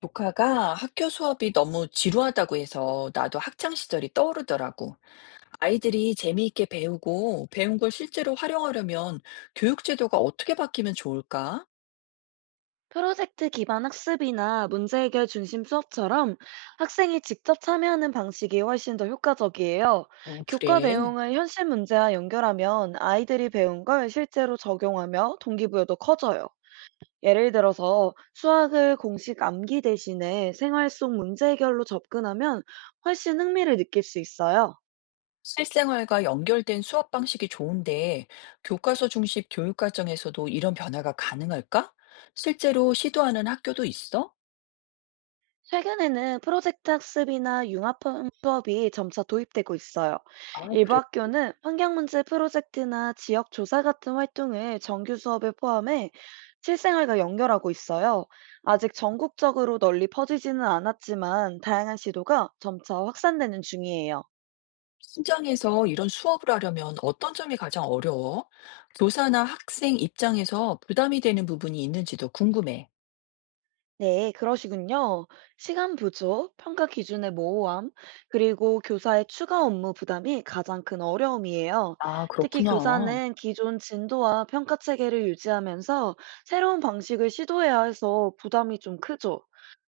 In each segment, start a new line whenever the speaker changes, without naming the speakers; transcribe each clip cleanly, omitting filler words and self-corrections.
조카가 학교 수업이 너무 지루하다고 해서 나도 학창 시절이 떠오르더라고. 아이들이 재미있게 배우고 배운 걸 실제로 활용하려면 교육 제도가 어떻게 바뀌면 좋을까?
프로젝트 기반 학습이나 문제 해결 중심 수업처럼 학생이 직접 참여하는 방식이 훨씬 더 효과적이에요.
어,
교과
그래.
내용을 현실 문제와 연결하면 아이들이 배운 걸 실제로 적용하며 동기부여도 커져요. 예를 들어서 수학을 공식 암기 대신에 생활 속 문제 해결로 접근하면 훨씬 흥미를 느낄 수 있어요.
실생활과 연결된 수업 방식이 좋은데 교과서 중심 교육 과정에서도 이런 변화가 가능할까? 실제로 시도하는 학교도 있어?
최근에는 프로젝트 학습이나 융합 수업이 점차 도입되고 있어요.
아,
일부 학교는 환경문제 프로젝트나 지역 조사 같은 활동을 정규 수업에 포함해 실생활과 연결하고 있어요. 아직 전국적으로 널리 퍼지지는 않았지만 다양한 시도가 점차 확산되는 중이에요.
현장에서 이런 수업을 하려면 어떤 점이 가장 어려워? 교사나 학생 입장에서 부담이 되는 부분이 있는지도 궁금해.
네, 그러시군요. 시간 부족, 평가 기준의 모호함, 그리고 교사의 추가 업무 부담이 가장 큰 어려움이에요.
아,
특히
그렇구나.
교사는 기존 진도와 평가 체계를 유지하면서 새로운 방식을 시도해야 해서 부담이 좀 크죠.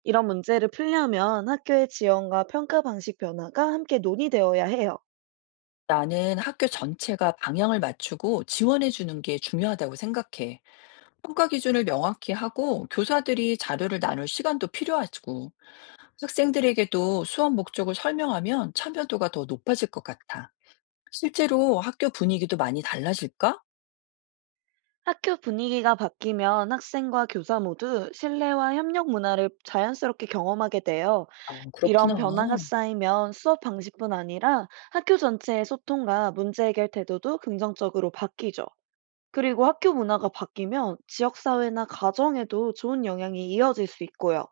이런 문제를 풀려면 학교의 지원과 평가 방식 변화가 함께 논의되어야 해요.
나는 학교 전체가 방향을 맞추고 지원해 주는 게 중요하다고 생각해. 평가 기준을 명확히 하고 교사들이 자료를 나눌 시간도 필요하고 학생들에게도 수업 목적을 설명하면 참여도가 더 높아질 것 같아. 실제로 학교 분위기도 많이 달라질까?
학교 분위기가 바뀌면 학생과 교사 모두 신뢰와 협력 문화를 자연스럽게 경험하게 돼요.
아, 그렇구나.
이런 변화가 쌓이면 수업 방식뿐 아니라 학교 전체의 소통과 문제 해결 태도도 긍정적으로 바뀌죠. 그리고 학교 문화가 바뀌면 지역사회나 가정에도 좋은 영향이 이어질 수 있고요.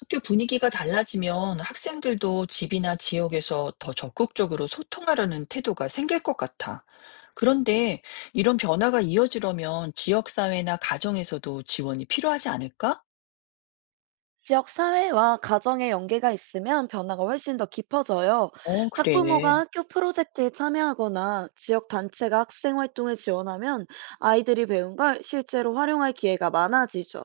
학교 분위기가 달라지면 학생들도 집이나 지역에서 더 적극적으로 소통하려는 태도가 생길 것 같아. 그런데 이런 변화가 이어지려면 지역사회나 가정에서도 지원이 필요하지 않을까?
지역사회와 가정의 연계가 있으면 변화가 훨씬 더 깊어져요.
어, 그래.
학부모가 학교 프로젝트에 참여하거나 지역 단체가 학생 활동을 지원하면 아이들이 배운 걸 실제로 활용할 기회가 많아지죠.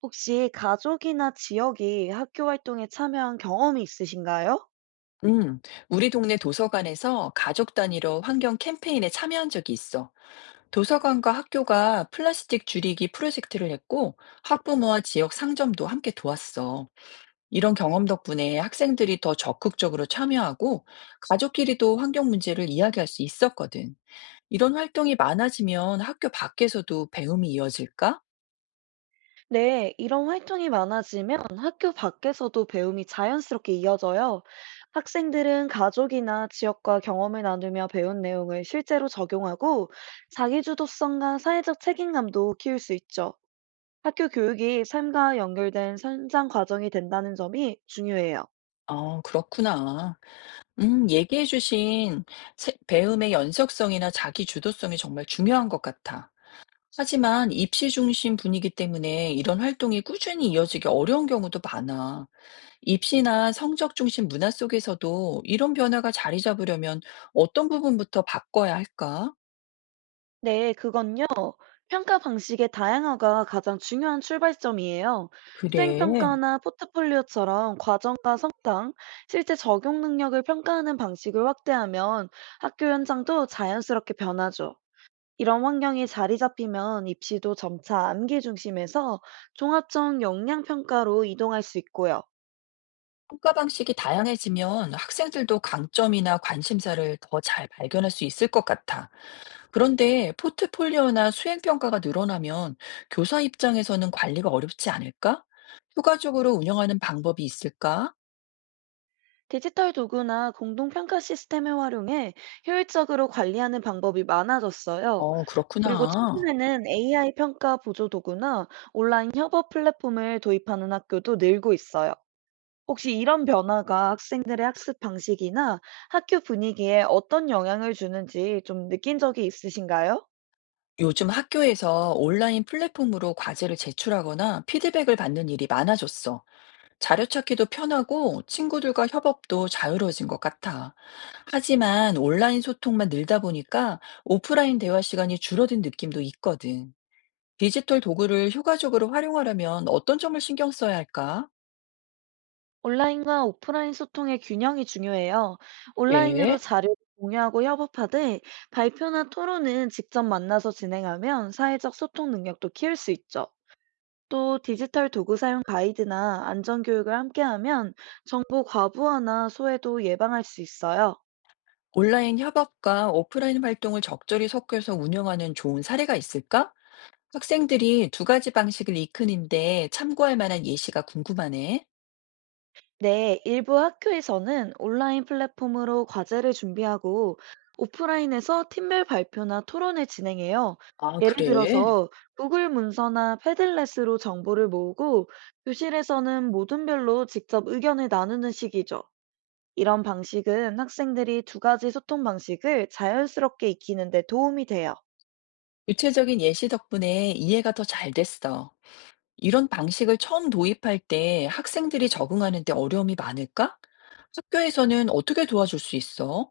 혹시 가족이나 지역이 학교 활동에 참여한 경험이 있으신가요?
음, 우리 동네 도서관에서 가족 단위로 환경 캠페인에 참여한 적이 있어. 도서관과 학교가 플라스틱 줄이기 프로젝트를 했고, 학부모와 지역 상점도 함께 도왔어. 이런 경험 덕분에 학생들이 더 적극적으로 참여하고 가족끼리도 환경 문제를 이야기할 수 있었거든. 이런 활동이 많아지면 학교 밖에서도 배움이 이어질까?
네, 이런 활동이 많아지면 학교 밖에서도 배움이 자연스럽게 이어져요. 학생들은 가족이나 지역과 경험을 나누며 배운 내용을 실제로 적용하고 자기주도성과 사회적 책임감도 키울 수 있죠. 학교 교육이 삶과 연결된 성장 과정이 된다는 점이 중요해요.
아, 그렇구나. 얘기해주신 배움의 연속성이나 자기 주도성이 정말 중요한 것 같아. 하지만 입시 중심 분위기 때문에 이런 활동이 꾸준히 이어지기 어려운 경우도 많아. 입시나 성적 중심 문화 속에서도 이런 변화가 자리 잡으려면 어떤 부분부터 바꿔야 할까?
네, 그건요. 평가 방식의 다양화가 가장 중요한 출발점이에요.
그래.
수행평가나 포트폴리오처럼 과정과 성장, 실제 적용 능력을 평가하는 방식을 확대하면 학교 현장도 자연스럽게 변하죠. 이런 환경이 자리 잡히면 입시도 점차 암기 중심에서 종합적 역량 평가로 이동할 수 있고요.
평가 방식이 다양해지면 학생들도 강점이나 관심사를 더 잘 발견할 수 있을 것 같아. 그런데 포트폴리오나 수행평가가 늘어나면 교사 입장에서는 관리가 어렵지 않을까? 효과적으로 운영하는 방법이 있을까?
디지털 도구나 공동평가 시스템을 활용해 효율적으로 관리하는 방법이 많아졌어요.
어,
그리고
그렇구나.
최근에는 AI 평가 보조 도구나 온라인 협업 플랫폼을 도입하는 학교도 늘고 있어요. 혹시 이런 변화가 학생들의 학습 방식이나 학교 분위기에 어떤 영향을 주는지 좀 느낀 적이 있으신가요?
요즘 학교에서 온라인 플랫폼으로 과제를 제출하거나 피드백을 받는 일이 많아졌어. 자료 찾기도 편하고 친구들과 협업도 자유로워진 것 같아. 하지만 온라인 소통만 늘다 보니까 오프라인 대화 시간이 줄어든 느낌도 있거든. 디지털 도구를 효과적으로 활용하려면 어떤 점을 신경 써야 할까?
온라인과 오프라인 소통의 균형이 중요해요. 온라인으로
예.
자료를 공유하고 협업하되 발표나 토론은 직접 만나서 진행하면 사회적 소통 능력도 키울 수 있죠. 또 디지털 도구 사용 가이드나 안전 교육을 함께하면 정보 과부하나 소외도 예방할 수 있어요.
온라인 협업과 오프라인 활동을 적절히 섞여서 운영하는 좋은 사례가 있을까? 학생들이 두 가지 방식을 익히는데 참고할 만한 예시가 궁금하네.
네, 일부 학교에서는 온라인 플랫폼으로 과제를 준비하고 오프라인에서 팀별 발표나 토론을 진행해요.
아,
예를
그래?
들어서 구글 문서나 패들렛으로 정보를 모으고 교실에서는 모둠별로 직접 의견을 나누는 식이죠. 이런 방식은 학생들이 두 가지 소통 방식을 자연스럽게 익히는 데 도움이 돼요.
구체적인 예시 덕분에 이해가 더 잘 됐어. 이런 방식을 처음 도입할 때 학생들이 적응하는 데 어려움이 많을까? 학교에서는 어떻게 도와줄 수 있어?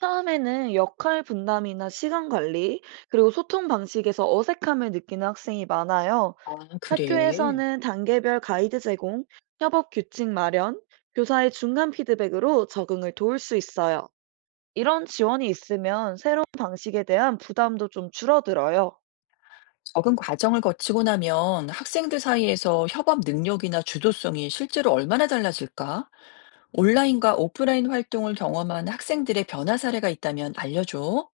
처음에는 역할 분담이나 시간 관리, 그리고 소통 방식에서 어색함을 느끼는 학생이 많아요.
아, 그래.
학교에서는 단계별 가이드 제공, 협업 규칙 마련, 교사의 중간 피드백으로 적응을 도울 수 있어요. 이런 지원이 있으면 새로운 방식에 대한 부담도 좀 줄어들어요.
적응 과정을 거치고 나면 학생들 사이에서 협업 능력이나 주도성이 실제로 얼마나 달라질까? 온라인과 오프라인 활동을 경험한 학생들의 변화 사례가 있다면 알려줘.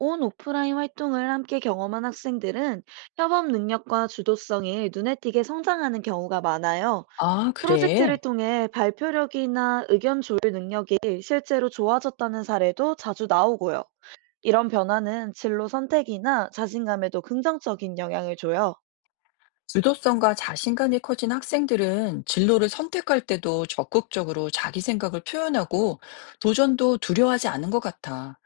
온 오프라인 활동을 함께 경험한 학생들은 협업 능력과 주도성이 눈에 띄게 성장하는 경우가 많아요.
아,
프로젝트를
그래.
통해 발표력이나 의견 조율 능력이 실제로 좋아졌다는 사례도 자주 나오고요. 이런 변화는 진로 선택이나 자신감에도 긍정적인 영향을 줘요.
주도성과 자신감이 커진 학생들은 진로를 선택할 때도 적극적으로 자기 생각을 표현하고 도전도 두려워하지 않은 것 같아.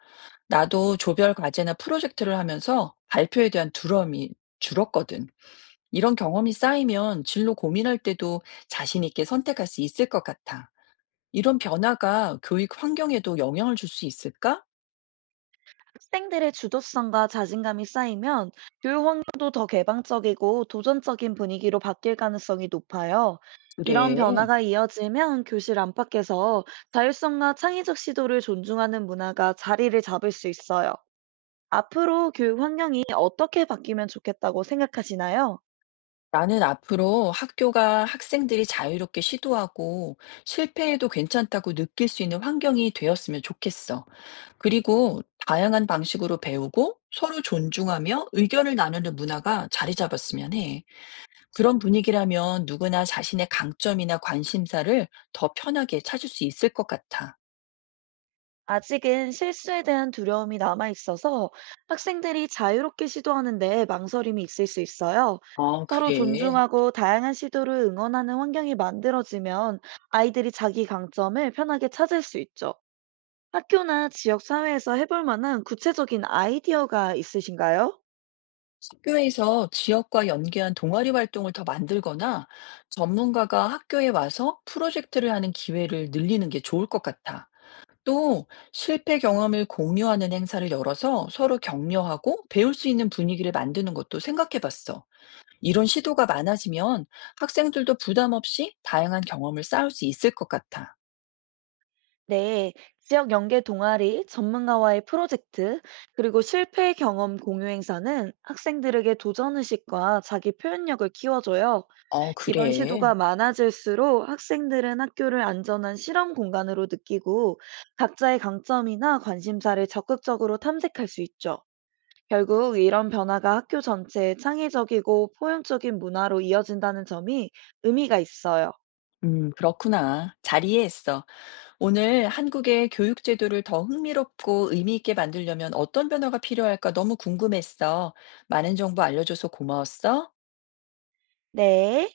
나도 조별 과제나 프로젝트를 하면서 발표에 대한 두려움이 줄었거든. 이런 경험이 쌓이면 진로 고민할 때도 자신 있게 선택할 수 있을 것 같아. 이런 변화가 교육 환경에도 영향을 줄 수 있을까?
학생들의 주도성과 자신감이 쌓이면 교육 환경도 더 개방적이고 도전적인 분위기로 바뀔 가능성이 높아요. 이런
그래.
변화가 이어지면 교실 안팎에서 자율성과 창의적 시도를 존중하는 문화가 자리를 잡을 수 있어요. 앞으로 교육 환경이 어떻게 바뀌면 좋겠다고 생각하시나요?
나는 앞으로 학교가 학생들이 자유롭게 시도하고 실패해도 괜찮다고 느낄 수 있는 환경이 되었으면 좋겠어. 그리고 다양한 방식으로 배우고 서로 존중하며 의견을 나누는 문화가 자리 잡았으면 해. 그런 분위기라면 누구나 자신의 강점이나 관심사를 더 편하게 찾을 수 있을 것 같아.
아직은 실수에 대한 두려움이 남아 있어서 학생들이 자유롭게 시도하는데 망설임이 있을 수 있어요.
아,
서로
그래.
존중하고 다양한 시도를 응원하는 환경이 만들어지면 아이들이 자기 강점을 편하게 찾을 수 있죠. 학교나 지역 사회에서 해볼 만한 구체적인 아이디어가 있으신가요?
학교에서 지역과 연계한 동아리 활동을 더 만들거나 전문가가 학교에 와서 프로젝트를 하는 기회를 늘리는 게 좋을 것 같아. 또 실패 경험을 공유하는 행사를 열어서 서로 격려하고 배울 수 있는 분위기를 만드는 것도 생각해 봤어. 이런 시도가 많아지면 학생들도 부담 없이 다양한 경험을 쌓을 수 있을 것 같아.
네, 지역 연계 동아리, 전문가와의 프로젝트, 그리고 실패 경험 공유 행사는 학생들에게 도전의식과 자기 표현력을 키워줘요.
어,
이런
그래.
시도가 많아질수록 학생들은 학교를 안전한 실험 공간으로 느끼고 각자의 강점이나 관심사를 적극적으로 탐색할 수 있죠. 결국 이런 변화가 학교 전체의 창의적이고 포용적인 문화로 이어진다는 점이 의미가 있어요.
그렇구나. 잘 이해했어. 오늘 한국의 교육 제도를 더 흥미롭고 의미 있게 만들려면 어떤 변화가 필요할까 너무 궁금했어. 많은 정보 알려줘서 고마웠어.
네.